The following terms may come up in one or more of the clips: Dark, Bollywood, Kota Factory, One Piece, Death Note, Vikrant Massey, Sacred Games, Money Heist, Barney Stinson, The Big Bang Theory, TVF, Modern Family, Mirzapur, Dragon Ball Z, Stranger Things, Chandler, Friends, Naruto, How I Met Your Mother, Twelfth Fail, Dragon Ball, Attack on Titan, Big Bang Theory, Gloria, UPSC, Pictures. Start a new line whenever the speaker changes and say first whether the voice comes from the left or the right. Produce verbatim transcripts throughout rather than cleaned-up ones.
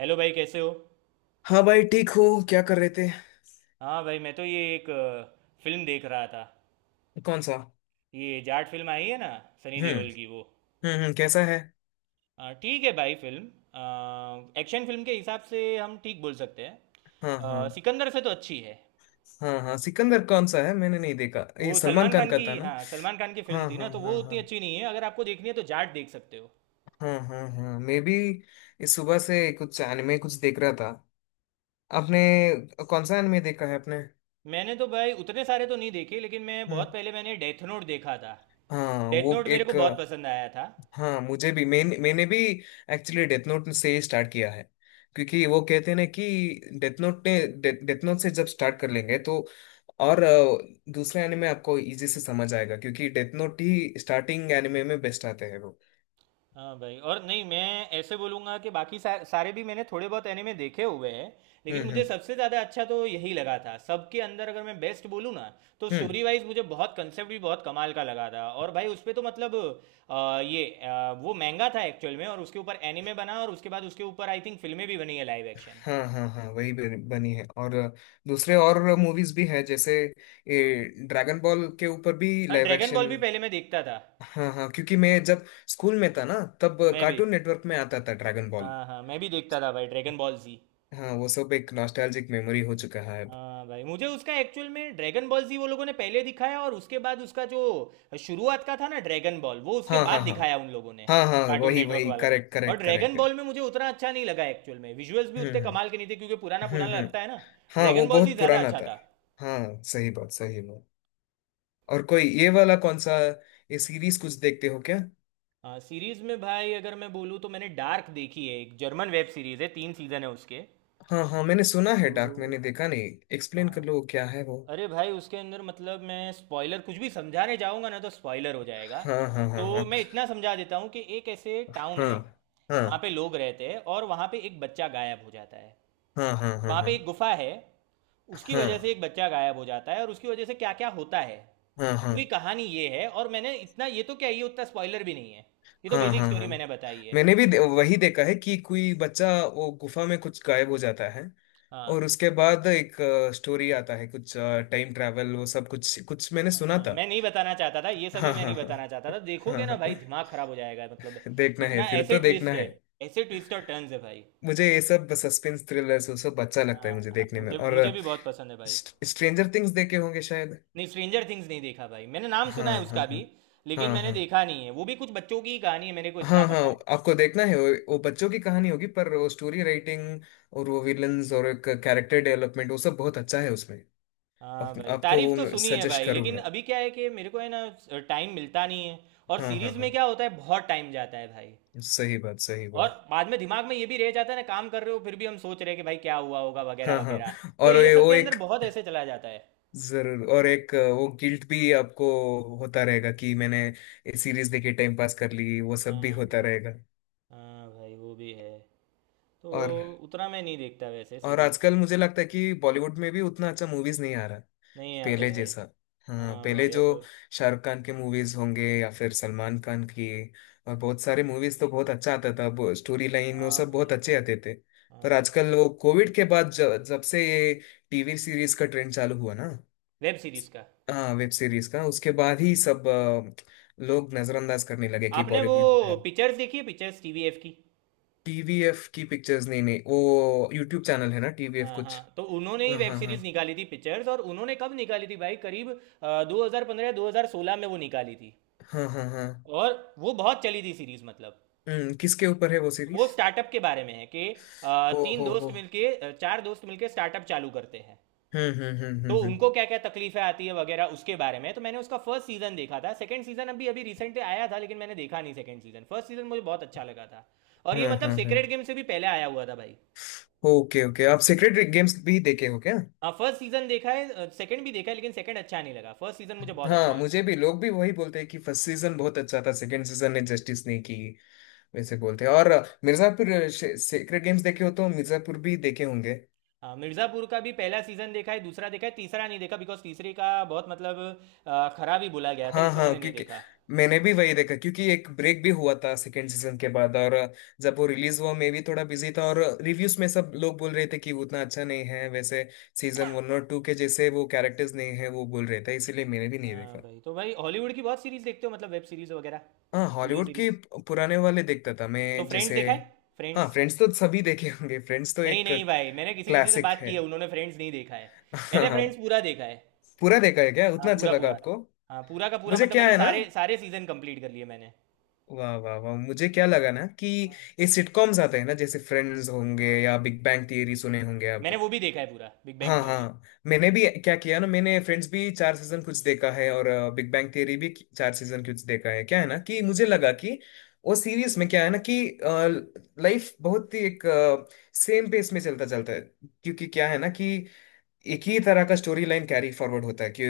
right: Hello भाई, कैसे हो।
left: हाँ भाई, ठीक हो। क्या कर रहे थे?
right: हाँ भाई, मैं तो ये एक अ, फिल्म देख रहा था।
left: कौन सा?
right: ये जाट फिल्म आई है ना, सनी
left: हम्म।
right: देओल की वो।
left: हम्म, हम्म, कैसा है?
right: अ, ठीक है भाई फिल्म। अ, एक्शन फिल्म के हिसाब से हम ठीक बोल सकते हैं।
left: हाँ, हाँ,
right: अ, सिकंदर से तो अच्छी है।
left: हाँ, हाँ। सिकंदर कौन सा है? मैंने नहीं देखा,
right: वो
left: ये सलमान
right: सलमान
left: खान
right: खान
left: का
right: की,
left: था ना?
right: हाँ सलमान खान की फिल्म
left: हाँ,
right: थी ना,
left: हाँ,
right: तो वो
left: हाँ, हाँ,
right: उतनी अच्छी नहीं है। अगर आपको देखनी है तो जाट देख सकते हो।
left: हाँ, हाँ, हाँ, मैं भी इस सुबह से कुछ एनिमे कुछ देख रहा था। आपने कौन सा एनिमे देखा है आपने?
right: मैंने तो भाई उतने सारे तो नहीं देखे, लेकिन मैं
left: हम्म।
right: बहुत पहले मैंने डेथ नोट देखा था।
left: हाँ,
right: डेथ
left: वो
right: नोट मेरे
left: एक।
right: को बहुत पसंद आया था।
left: हाँ, मुझे भी। मैंने मैंने भी एक्चुअली डेथ नोट से ही स्टार्ट किया है, क्योंकि वो कहते हैं ना कि डेथ नोट ने, डेथ नोट से जब स्टार्ट कर लेंगे तो और अ, दूसरे एनिमे आपको इजी से समझ आएगा, क्योंकि डेथ नोट ही स्टार्टिंग एनिमे में बेस्ट आते हैं वो।
right: हाँ भाई, और नहीं मैं ऐसे बोलूँगा कि बाकी सा, सारे भी मैंने थोड़े बहुत एनिमे देखे हुए हैं। लेकिन
left: हम्म,
right: मुझे
left: हम्म,
right: सबसे ज़्यादा अच्छा तो यही लगा था सबके अंदर, अगर मैं बेस्ट बोलूँ ना। तो
left: हम्म।
right: स्टोरी वाइज मुझे बहुत कंसेप्ट भी बहुत कमाल का लगा था, और भाई उस पे तो मतलब। अ, ये अ, वो महंगा था एक्चुअल में, और उसके ऊपर एनिमे बना, और उसके बाद उसके ऊपर आई थिंक फिल्में भी बनी है, लाइव एक्शन।
left: हाँ, हाँ, हाँ, वही बन- बनी है, और अ, दूसरे और मूवीज भी हैं, जैसे ये ड्रैगन बॉल के ऊपर भी
right: हाँ,
left: लाइव
right: ड्रैगन बॉल
left: एक्शन।
right: भी पहले मैं देखता था।
left: हाँ, हाँ, क्योंकि मैं जब स्कूल में था ना, तब
right: मैं भी।
left: कार्टून नेटवर्क में आता था ड्रैगन बॉल।
right: हाँ हाँ, मैं भी देखता था भाई, ड्रैगन बॉल जी।
left: हाँ, वो सब एक नॉस्टैल्जिक मेमोरी हो चुका है अब।
right: हाँ भाई, मुझे उसका एक्चुअल में ड्रैगन बॉल जी वो लोगों ने पहले दिखाया, और उसके बाद उसका जो शुरुआत का था ना ड्रैगन बॉल वो उसके
left: हाँ,
right: बाद
left: हाँ, हाँ,
right: दिखाया उन लोगों ने,
left: हाँ, हाँ,
right: कार्टून
left: वही
right: नेटवर्क
left: वही,
right: वालों ने।
left: करेक्ट
right: और
left: करेक्ट
right: ड्रैगन
left: करेक्ट है।
right: बॉल में मुझे उतना अच्छा नहीं लगा एक्चुअल में, विजुअल्स भी
left: हम्म,
right: उतने
left: हम्म,
right: कमाल के नहीं थे, क्योंकि पुराना पुराना
left: हम्म, हम्म।
right: लगता है ना।
left: हाँ, वो
right: ड्रैगन बॉल जी
left: बहुत
right: ज़्यादा
left: पुराना
right: अच्छा
left: था।
right: था।
left: हाँ, सही बात, सही बात। और कोई ये वाला कौन सा ये सीरीज कुछ देखते हो क्या?
right: हाँ, सीरीज में भाई अगर मैं बोलूँ तो मैंने डार्क देखी है, एक जर्मन वेब सीरीज है, तीन सीजन है उसके।
left: हाँ, हाँ, मैंने सुना है डार्क,
right: तो
left: मैंने देखा नहीं। एक्सप्लेन कर
right: हाँ,
left: लो क्या है वो?
right: अरे भाई उसके अंदर मतलब मैं स्पॉइलर कुछ भी समझाने जाऊंगा ना तो स्पॉइलर हो जाएगा।
left: हाँ, हाँ,
right: तो
left: हाँ,
right: मैं इतना समझा देता हूँ कि एक ऐसे टाउन
left: हाँ,
right: है,
left: हाँ,
right: वहाँ पे लोग रहते हैं, और वहाँ पे एक बच्चा गायब हो जाता है।
left: हाँ, हाँ, हाँ, हाँ,
right: वहाँ
left: हाँ,
right: पे एक गुफा है, उसकी
left: हाँ,
right: वजह से एक बच्चा गायब हो जाता है, और उसकी वजह से क्या क्या होता है,
left: हाँ, हाँ,
right: पूरी
left: हाँ,
right: कहानी ये है। और मैंने इतना ये तो क्या, ये उतना स्पॉइलर भी नहीं है, ये तो
left: हाँ,
right: बेसिक
left: हाँ,
right: स्टोरी
left: हाँ,
right: मैंने बताई है।
left: मैंने भी
right: कुछ-
left: दे, वही देखा है कि कोई बच्चा वो गुफा में कुछ गायब हो जाता है,
right: हाँ
left: और उसके बाद एक स्टोरी आता है कुछ, टाइम ट्रैवल वो सब कुछ कुछ मैंने
right: हाँ,
left: सुना
right: हाँ,
left: था।
right: मैं नहीं बताना चाहता था, ये सभी
left: हाँ,
right: मैं
left: हाँ,
right: नहीं
left: हाँ,
right: बताना चाहता था,
left: हाँ, हाँ,
right: देखोगे ना भाई
left: हाँ।
right: दिमाग खराब हो जाएगा, मतलब
left: देखना है
right: इतना
left: फिर,
right: ऐसे
left: तो देखना
right: ट्विस्ट
left: है।
right: है, ऐसे ट्विस्ट और टर्न्स है भाई।
left: मुझे ये सब सस्पेंस थ्रिलर्स वो सब अच्छा लगता
right: हाँ
left: है मुझे
right: हाँ,
left: देखने में,
right: मुझे
left: और
right: मुझे भी बहुत पसंद है भाई।
left: स्ट्रेंजर थिंग्स देखे होंगे शायद?
right: नहीं, स्ट्रेंजर थिंग्स नहीं देखा भाई, मैंने नाम
left: हाँ,
right: सुना है
left: हाँ,
right: उसका भी,
left: हाँ,
right: लेकिन
left: हाँ,
right: मैंने
left: हाँ,
right: देखा नहीं है। वो भी कुछ बच्चों की ही कहानी है, मेरे को इतना
left: हाँ, हाँ।
right: पता है।
left: आपको देखना है वो, वो बच्चों की कहानी होगी, पर वो स्टोरी राइटिंग और वो विलन्स और एक कैरेक्टर डेवलपमेंट वो सब बहुत अच्छा है उसमें।
right: हाँ
left: आप,
right: भाई,
left: आपको
right: तारीफ तो
left: वो
right: सुनी है
left: सजेस्ट
right: भाई, लेकिन
left: करूंगा।
right: अभी क्या है कि मेरे को है ना, टाइम मिलता नहीं है। और
left: हाँ, हाँ,
right: सीरीज में
left: हाँ,
right: क्या होता है, बहुत टाइम जाता है भाई।
left: सही बात, सही
right: और
left: बात।
right: बाद में दिमाग में ये भी रह जाता है ना, काम कर रहे हो फिर भी हम सोच रहे हैं कि भाई क्या हुआ होगा वगैरह
left: हाँ, हाँ,
right: वगैरह। तो
left: और
right: ये
left: ये
right: सब
left: वो
right: के अंदर
left: एक
right: बहुत ऐसे चला जाता है।
left: जरूर, और एक वो गिल्ट भी आपको होता रहेगा कि मैंने ये सीरीज देखी, टाइम पास कर ली, वो सब भी
right: हाँ
left: होता
right: भाई,
left: रहेगा।
right: हाँ भाई, वो भी है। तो
left: और
right: उतना मैं नहीं देखता वैसे
left: और
right: सीरीज
left: आजकल
right: अभी।
left: मुझे लगता है कि बॉलीवुड में भी उतना अच्छा मूवीज नहीं आ रहा
right: नहीं आते
left: पहले
right: भाई,
left: जैसा। हाँ,
right: हाँ
left: पहले
right: भाई
left: जो
right: अब।
left: शाहरुख खान के मूवीज होंगे या फिर सलमान खान की और बहुत सारे मूवीज तो बहुत अच्छा आता था, वो स्टोरी लाइन वो
right: हाँ
left: सब बहुत
right: भाई,
left: अच्छे आते थे। पर
right: हाँ भाई,
left: आजकल वो कोविड के बाद, जब, जब से ये टीवी सीरीज का ट्रेंड चालू हुआ ना।
right: वेब सीरीज का।
left: हाँ, वेब सीरीज का, उसके बाद ही सब अ, लोग नजरअंदाज करने लगे कि
right: आपने वो
left: बॉलीवुड है।
right: पिक्चर्स देखी है, पिक्चर्स टी वी एफ की।
left: टीवीएफ की पिक्चर्स? नहीं नहीं, वो यूट्यूब चैनल है ना टीवीएफ
right: हाँ
left: कुछ।
right: हाँ, तो उन्होंने ही
left: हाँ,
right: वेब
left: हाँ, हाँ,
right: सीरीज निकाली थी, पिक्चर्स, और उन्होंने कब निकाली थी भाई, करीब दो हजार पंद्रह दो हजार सोलह में वो निकाली थी।
left: हाँ, हाँ, हाँ।
right: और वो बहुत चली थी सीरीज, मतलब
left: हम्म, किसके ऊपर है वो
right: वो
left: सीरीज?
right: स्टार्टअप के बारे में है कि अ,
left: ओ
right: तीन
left: हो
right: दोस्त
left: हो।
right: मिलके अ, चार दोस्त मिलके स्टार्टअप चालू करते हैं,
left: हम्म, हम्म, हम्म,
right: तो
left: हम्म, हम्म,
right: उनको क्या क्या तकलीफें आती है वगैरह उसके बारे में। तो मैंने उसका फर्स्ट सीजन देखा था, सेकंड सीजन अभी अभी रिसेंटली आया था, लेकिन मैंने देखा नहीं सेकंड सीजन। फर्स्ट सीजन मुझे बहुत अच्छा लगा था, और ये
left: हम्म,
right: मतलब
left: हम्म,
right: सेक्रेड
left: हम्म।
right: गेम से भी पहले आया हुआ था भाई।
left: ओके, ओके, आप सीक्रेट गेम्स भी देखे हो क्या?
right: फर्स्ट सीजन देखा है, सेकंड भी देखा है, लेकिन सेकंड अच्छा नहीं लगा, फर्स्ट सीजन मुझे बहुत अच्छा
left: हाँ,
right: लगा।
left: मुझे भी, लोग भी वही बोलते हैं कि फर्स्ट सीजन बहुत अच्छा था, सेकंड सीजन ने जस्टिस नहीं की, वैसे बोलते हैं। और अ, मिर्जापुर सीक्रेट गेम्स देखे हो तो मिर्जापुर भी देखे होंगे।
right: हाँ, मिर्ज़ापुर का भी पहला सीजन देखा है, दूसरा देखा है, तीसरा नहीं देखा बिकॉज तीसरे का बहुत मतलब अ, खराब ही बोला गया था,
left: हाँ,
right: इसलिए
left: हाँ,
right: मैंने नहीं
left: क्योंकि
right: देखा।
left: मैंने भी वही देखा क्योंकि एक ब्रेक भी हुआ था सेकंड सीजन के बाद, और अ, जब वो रिलीज हुआ मैं भी थोड़ा बिजी था और रिव्यूज में सब लोग बोल रहे थे कि वो उतना अच्छा नहीं है, वैसे सीजन वन और टू के जैसे वो कैरेक्टर्स नहीं है वो बोल रहे थे, इसीलिए मैंने भी नहीं
right: हाँ
left: देखा।
right: भाई, तो भाई हॉलीवुड की बहुत सीरीज देखते हो, मतलब वेब सीरीज वगैरह,
left: हाँ,
right: टीवी
left: हॉलीवुड के
right: सीरीज।
left: पुराने वाले देखता था
right: तो
left: मैं,
right: फ्रेंड्स
left: जैसे
right: देखा है,
left: हाँ
right: फ्रेंड्स।
left: फ्रेंड्स तो सभी देखे होंगे, फ्रेंड्स तो
right: नहीं
left: एक
right: नहीं भाई, मैंने किसी किसी से
left: क्लासिक
right: बात
left: है।
right: की है, उन्होंने फ्रेंड्स नहीं देखा है। मैंने फ्रेंड्स
left: हाँ।
right: पूरा देखा है।
left: पूरा देखा है क्या?
right: हाँ,
left: उतना अच्छा
right: पूरा
left: लगा
right: पूरा।
left: आपको?
right: हाँ, पूरा का पूरा,
left: मुझे
right: मतलब
left: क्या
right: मैंने
left: है ना,
right: सारे सारे सीजन कंप्लीट कर लिए मैंने।
left: वाह वाह वाह, मुझे क्या लगा ना कि
right: हाँ।
left: ये सिटकॉम्स आते हैं ना, जैसे फ्रेंड्स होंगे या बिग बैंग थियरी, सुने होंगे आप।
right: मैंने वो भी देखा है, पूरा बिग
left: हाँ,
right: बैंग थियरी।
left: हाँ, मैंने भी क्या किया ना, मैंने फ्रेंड्स भी चार सीजन कुछ देखा है, और बिग बैंग थियरी भी कि- चार सीजन कुछ देखा है। क्या है ना कि मुझे लगा कि वो सीरीज में क्या है ना कि लाइफ बहुत ही एक सेम पेस में चलता चलता है, क्योंकि क्या है ना कि एक ही तरह का स्टोरी लाइन कैरी फॉरवर्ड होता है कि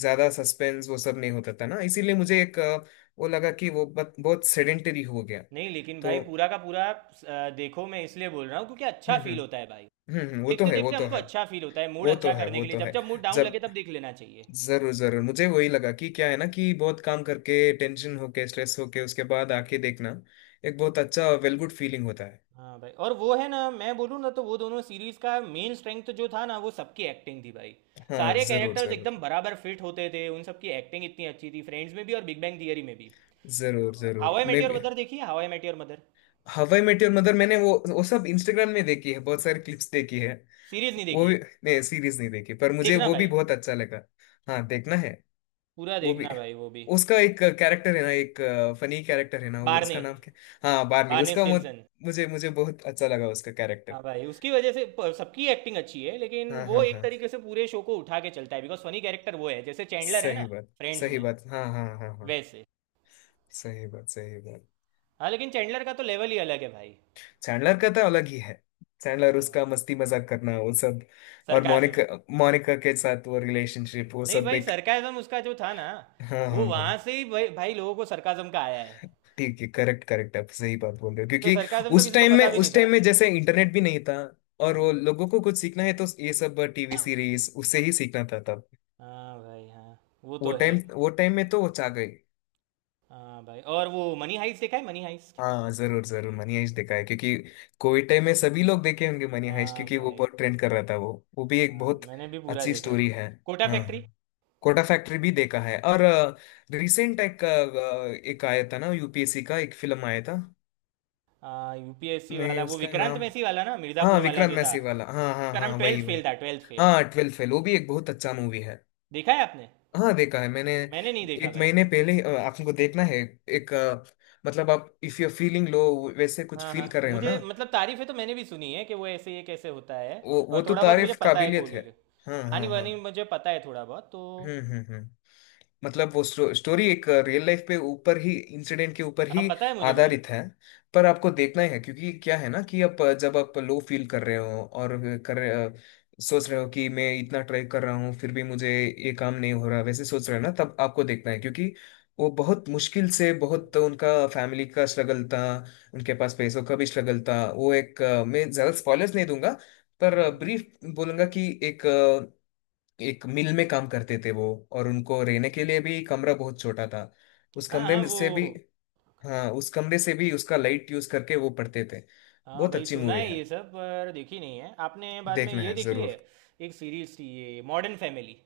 left: ज्यादा सस्पेंस वो सब नहीं होता था ना, इसीलिए मुझे एक अ, वो लगा कि वो बत, बहुत सेडेंटरी हो गया
right: नहीं, लेकिन
left: तो।
right: भाई पूरा का पूरा अ, देखो, मैं इसलिए बोल रहा हूँ क्योंकि अच्छा
left: हम्म, हम्म,
right: फील होता है भाई।
left: हम्म, हम्म, वो तो
right: देखते
left: है, वो
right: देखते
left: तो
right: हमको
left: है,
right: अच्छा फील होता है, मूड
left: वो तो
right: अच्छा
left: है,
right: करने
left: वो
right: के लिए,
left: तो
right: जब
left: है।
right: जब मूड डाउन लगे
left: जब
right: तब देख लेना चाहिए।
left: जरूर जरूर मुझे वही लगा कि क्या है ना कि बहुत काम करके, टेंशन होके, स्ट्रेस होके उसके बाद आके देखना एक बहुत अच्छा, वेल गुड फीलिंग होता है।
right: हाँ भाई, और वो है ना, मैं बोलूँ ना तो वो दोनों सीरीज का मेन स्ट्रेंथ जो था ना, वो सबकी एक्टिंग थी भाई।
left: हाँ,
right: सारे
left: जरूर,
right: कैरेक्टर्स
left: जरूर,
right: एकदम बराबर फिट होते थे, उन सबकी एक्टिंग इतनी अच्छी थी, फ्रेंड्स में भी और बिग बैंग थियरी में भी।
left: जरूर,
right: हाउ
left: जरूर,
right: आई मेट
left: मैं
right: योर
left: भी।
right: मदर देखी है, how I met your mother,
left: how I met your mother, मैंने वो, वो सब इंस्टाग्राम में देखी है, बहुत सारी क्लिप्स देखी है
right: सीरीज नहीं
left: वो
right: देखी
left: भी।
right: है।
left: नहीं, सीरीज नहीं देखी पर मुझे
right: देखना
left: वो भी
right: भाई,
left: बहुत अच्छा लगा। हाँ, देखना है
right: पूरा
left: वो भी।
right: देखना भाई वो भी।
left: उसका एक कैरेक्टर है ना, एक फनी कैरेक्टर है ना वो,
right: बारने,
left: उसका नाम क्या? हाँ, बार्नी,
right: बारने
left: उसका मु-
right: स्टिनसन।
left: मुझे मुझे बहुत अच्छा लगा उसका कैरेक्टर।
right: हाँ भाई, उसकी वजह से प- सबकी एक्टिंग अच्छी है, लेकिन
left: हाँ,
right: वो
left: हाँ,
right: एक
left: हाँ,
right: तरीके से पूरे शो को उठा के चलता है, बिकॉज फनी कैरेक्टर वो है, जैसे चैंडलर है ना
left: सही बात,
right: फ्रेंड्स
left: सही
right: में,
left: बात, हाँ, हाँ, हाँ, हाँ,
right: वैसे।
left: सही बात, सही बात।
right: हाँ, लेकिन चैंडलर का तो लेवल ही अलग है भाई।
left: चैंडलर का तो अलग ही है, चैंडलर
right: हाँ।
left: उसका मस्ती मजाक करना वो सब। और
right: सरकाजम,
left: मोनिका, मोनिका के साथ वो रिलेशनशिप वो
right: नहीं
left: सब
right: भाई,
left: एक।
right: सरकाजम उसका जो था ना,
left: हाँ,
right: वो
left: हाँ, हाँ,
right: वहां से ही भाई, भाई लोगों को सरकाजम का आया है।
left: ठीक है, करेक्ट करेक्ट, आप सही बात बोल रहे हो
right: नहीं तो
left: क्योंकि
right: सरकाजम तो
left: उस
right: किसी को
left: टाइम में,
right: पता भी नहीं
left: उस
right: था।
left: टाइम में जैसे इंटरनेट भी नहीं था और वो
right: हम्म।
left: लोगों को कुछ सीखना है तो ये सब टीवी सीरीज उससे ही सीखना था तब।
right: हाँ भाई, हाँ, वो
left: वो
right: तो है।
left: टाइम, वो टाइम में तो वो छा गई।
right: हाँ भाई, और वो मनी हाइस्ट देखा है, मनी हाइस्ट।
left: हाँ, जरूर जरूर, मनी हाइस्ट देखा है, क्योंकि कोविड टाइम में सभी लोग देखे होंगे मनी हाइस्ट,
right: हाँ
left: क्योंकि वो
right: भाई,
left: बहुत ट्रेंड कर रहा था वो। वो भी एक
right: हाँ
left: बहुत
right: मैंने भी पूरा
left: अच्छी
right: देखा है
left: स्टोरी
right: भाई।
left: है।
right: कोटा
left: हाँ, हाँ,
right: फैक्ट्री।
left: कोटा फैक्ट्री भी देखा है। और रिसेंट एक अ, एक आया था ना यूपीएससी का एक फिल्म आया था,
right: हाँ, यू पी एस सी
left: मैं
right: वाला, वो
left: उसका
right: विक्रांत
left: नाम,
right: मैसी वाला ना,
left: हाँ
right: मिर्ज़ापुर वाला
left: विक्रांत
right: जो था,
left: मैसी वाला, हाँ, हाँ,
right: उसका नाम
left: हाँ,
right: ट्वेल्थ
left: वही वही।
right: फेल था, ट्वेल्थ फेल।
left: हाँ, ट्वेल्थ फेल, वो भी एक बहुत अच्छा मूवी है।
right: देखा है आपने?
left: हाँ, देखा है मैंने
right: मैंने नहीं देखा
left: एक
right: भाई।
left: महीने पहले ही। अ, आपको देखना है एक अ, मतलब आप इफ यू फीलिंग लो, वैसे कुछ
right: हाँ हाँ,
left: फील कर रहे हो
right: मुझे
left: ना।
right: मतलब तारीफें तो मैंने भी सुनी है कि वो ऐसे, ये कैसे होता है,
left: वो वो
right: और
left: तो
right: थोड़ा बहुत मुझे
left: तारीफ
right: पता है
left: काबिलियत है।
right: कोहली का,
left: हाँ,
right: कहानी
left: हाँ, हाँ।
right: वानी मुझे पता है थोड़ा बहुत तो।
left: हम्म, हम्म, हम्म। मतलब वो स्टो, स्टोरी एक रियल लाइफ पे ऊपर ही इंसिडेंट के ऊपर
right: हाँ,
left: ही
right: पता है मुझे भाई।
left: आधारित है। पर आपको देखना ही है, क्योंकि क्या है ना कि आप जब आप लो फील कर रहे हो और कर रहे- सोच रहे हो कि मैं इतना ट्राई कर रहा हूँ फिर भी मुझे ये काम नहीं हो रहा, वैसे सोच रहे हो ना, तब आपको देखना है, क्योंकि वो बहुत मुश्किल से, बहुत
right: हम्म,
left: उनका फैमिली का स्ट्रगल था, उनके पास पैसों का भी स्ट्रगल था। वो एक अ, मैं ज़्यादा स्पॉयलर्स नहीं दूंगा, पर
right: हम्म।
left: ब्रीफ बोलूंगा कि एक, एक मिल में काम करते थे वो, और उनको रहने के लिए भी कमरा बहुत छोटा था। उस
right: हाँ
left: कमरे
right: हाँ,
left: में
right: वो
left: से भी, हाँ, उस कमरे से भी उसका लाइट यूज करके वो पढ़ते थे।
right: हाँ
left: बहुत
right: भाई
left: अच्छी
right: सुना
left: मूवी
right: है
left: है,
right: ये सब, पर देखी नहीं है। आपने बाद में
left: देखना
right: ये
left: है
right: देखी है?
left: जरूर।
right: एक सीरीज थी ये, मॉडर्न फैमिली।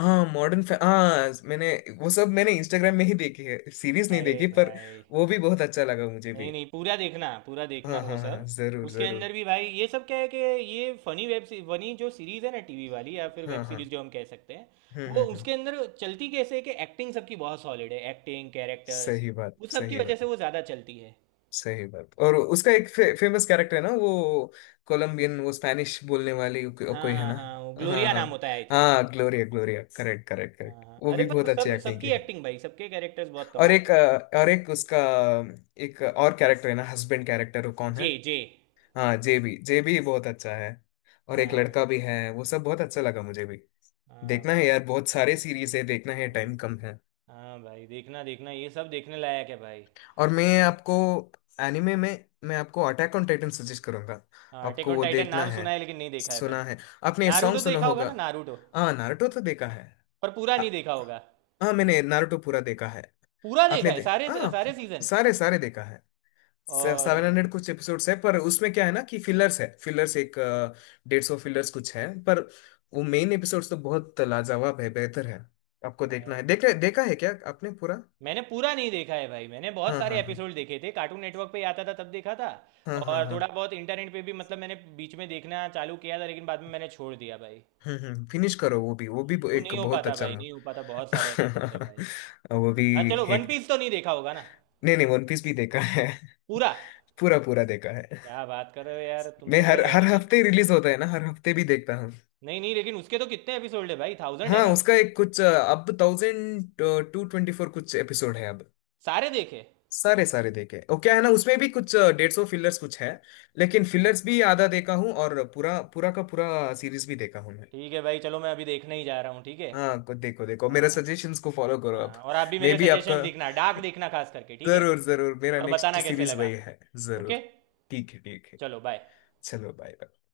left: हाँ, मॉडर्न, हाँ मैंने वो सब मैंने इंस्टाग्राम में ही देखी है, सीरीज नहीं
right: अरे
left: देखी पर
right: भाई,
left: वो भी बहुत अच्छा लगा मुझे
right: नहीं
left: भी।
right: नहीं, पूरा देखना, पूरा देखना
left: हाँ,
right: वो
left: हाँ,
right: सब।
left: हाँ, जरूर,
right: उसके अंदर
left: जरूर।
right: भी भाई, ये सब क्या है कि ये फनी वेब फनी जो सीरीज है ना, टीवी वाली या फिर वेब
left: हाँ,
right: सीरीज
left: हाँ।
right: जो हम कह सकते हैं,
left: हम्म,
right: वो
left: हम्म, हम्म,
right: उसके अंदर चलती कैसे है कि एक्टिंग सबकी बहुत सॉलिड है, एक्टिंग, कैरेक्टर्स,
left: सही बात,
right: उस सब की
left: सही
right: वजह
left: बात,
right: से वो ज़्यादा चलती है।
left: सही बात। और उसका एक फे, फेमस कैरेक्टर है ना वो कोलंबियन, वो स्पैनिश बोलने वाली को,
right: हाँ
left: कोई है
right: हाँ
left: ना।
right: हाँ, वो
left: हाँ,
right: ग्लोरिया
left: हाँ,
right: नाम होता है आई थिंक।
left: हाँ, ग्लोरिया, ग्लोरिया, करेक्ट करेक्ट
right: हाँ
left: करेक्ट,
right: हाँ,
left: वो
right: अरे
left: भी
right: पर
left: बहुत अच्छी
right: सब
left: एक्टिंग की
right: सबकी
left: है।
right: एक्टिंग भाई, सबके कैरेक्टर्स बहुत
left: और
right: कमाल के
left: एक
right: थे।
left: अ, और एक उसका एक और कैरेक्टर है ना, हस्बैंड कैरेक्टर, वो कौन है?
right: जे जे,
left: हाँ, जेबी, जेबी बहुत अच्छा है, और एक
right: हाँ भाई,
left: लड़का भी है, वो सब बहुत अच्छा लगा मुझे भी।
right: हाँ
left: देखना है
right: भाई।
left: यार, बहुत सारे सीरीज है, देखना है,
right: हम्म,
left: टाइम कम है।
right: हाँ भाई, देखना देखना ये सब देखने लायक है भाई।
left: और मैं
right: और
left: आपको एनिमे में, मैं आपको अटैक ऑन टाइटन सजेस्ट करूंगा।
right: हाँ, अटैक
left: आपको
right: ऑन
left: वो
right: टाइटन
left: देखना
right: नाम
left: है,
right: सुना है, लेकिन नहीं देखा है भाई।
left: सुना है, आपने ये सॉन्ग
right: नारुतो
left: सुना
right: देखा होगा
left: होगा।
right: ना, नारुतो,
left: हाँ, नारुतो तो देखा है।
right: पर पूरा
left: आ-
right: नहीं देखा होगा।
left: हाँ, मैंने नारुतो पूरा देखा है।
right: पूरा देखा
left: आपने
right: है
left: दे,
right: सारे
left: हाँ
right: सारे सीजन?
left: सारे सारे देखा है।
right: और
left: सेवन हंड्रेड कुछ एपिसोड्स है, पर उसमें क्या है ना कि फिलर्स है, फिलर्स एक डेढ़ सौ फिलर्स कुछ है, पर वो मेन एपिसोड्स तो बहुत लाजवाब है, बेहतर है। आपको
right: अ,
left: देखना है, देखा, देखा है क्या आपने पूरा?
right: मैंने पूरा नहीं देखा है भाई, मैंने बहुत
left: हाँ,
right: सारे
left: हाँ, हाँ,
right: एपिसोड देखे थे, कार्टून नेटवर्क पे ही आता था तब देखा था।
left: हाँ, हाँ,
right: और
left: हाँ।
right: थोड़ा बहुत इंटरनेट पे भी, मतलब मैंने बीच में देखना चालू किया था, लेकिन बाद में मैंने छोड़ दिया भाई।
left: हम्म, हम्म, फिनिश करो, वो भी, वो भी
right: वो
left: एक
right: नहीं हो
left: बहुत
right: पाता
left: अच्छा
right: भाई,
left: मूव।
right: नहीं हो पाता, बहुत सारे एपिसोड है भाई।
left: वो भी
right: हाँ चलो, वन
left: एक,
right: पीस तो नहीं देखा होगा ना,
left: नहीं नहीं, वन पीस भी देखा है।
right: पूरा?
left: पूरा पूरा देखा है।
right: क्या बात कर रहे हो यार, तुम
left: मैं
right: तो भाई
left: हर हर
right: एनिमे।
left: हफ्ते रिलीज होता है ना, हर हफ्ते भी देखता हूँ।
right: नहीं नहीं, लेकिन उसके तो कितने एपिसोड है भाई, थाउजेंड है
left: हाँ,
right: ना?
left: उसका एक कुछ अ, अब थाउजेंड टू ट्वेंटी फोर कुछ एपिसोड है अब।
right: सारे देखे?
left: सारे सारे देखे, ओ क्या है ना, उसमें भी कुछ डेढ़ सौ फिलर्स कुछ है, लेकिन फिलर्स भी आधा देखा हूँ, और पूरा पूरा का पूरा सीरीज भी देखा हूँ मैं।
right: ठीक है भाई, चलो मैं अभी देखने ही जा रहा हूँ, ठीक है।
left: हाँ, कुछ देखो देखो,
right: हाँ
left: मेरा
right: हाँ,
left: सजेशंस को फॉलो करो आप।
right: हाँ, और आप भी
left: मे
right: मेरे
left: बी आपका
right: सजेशंस लिखना, डार्क लिखना खास करके, ठीक है।
left: जरूर, जरूर, मेरा
right: और
left: नेक्स्ट
right: बताना कैसे
left: सीरीज वही
right: लगा।
left: है,
right: ओके,
left: जरूर। ठीक है, ठीक है।
right: चलो बाय।
left: चलो, बाय बाय।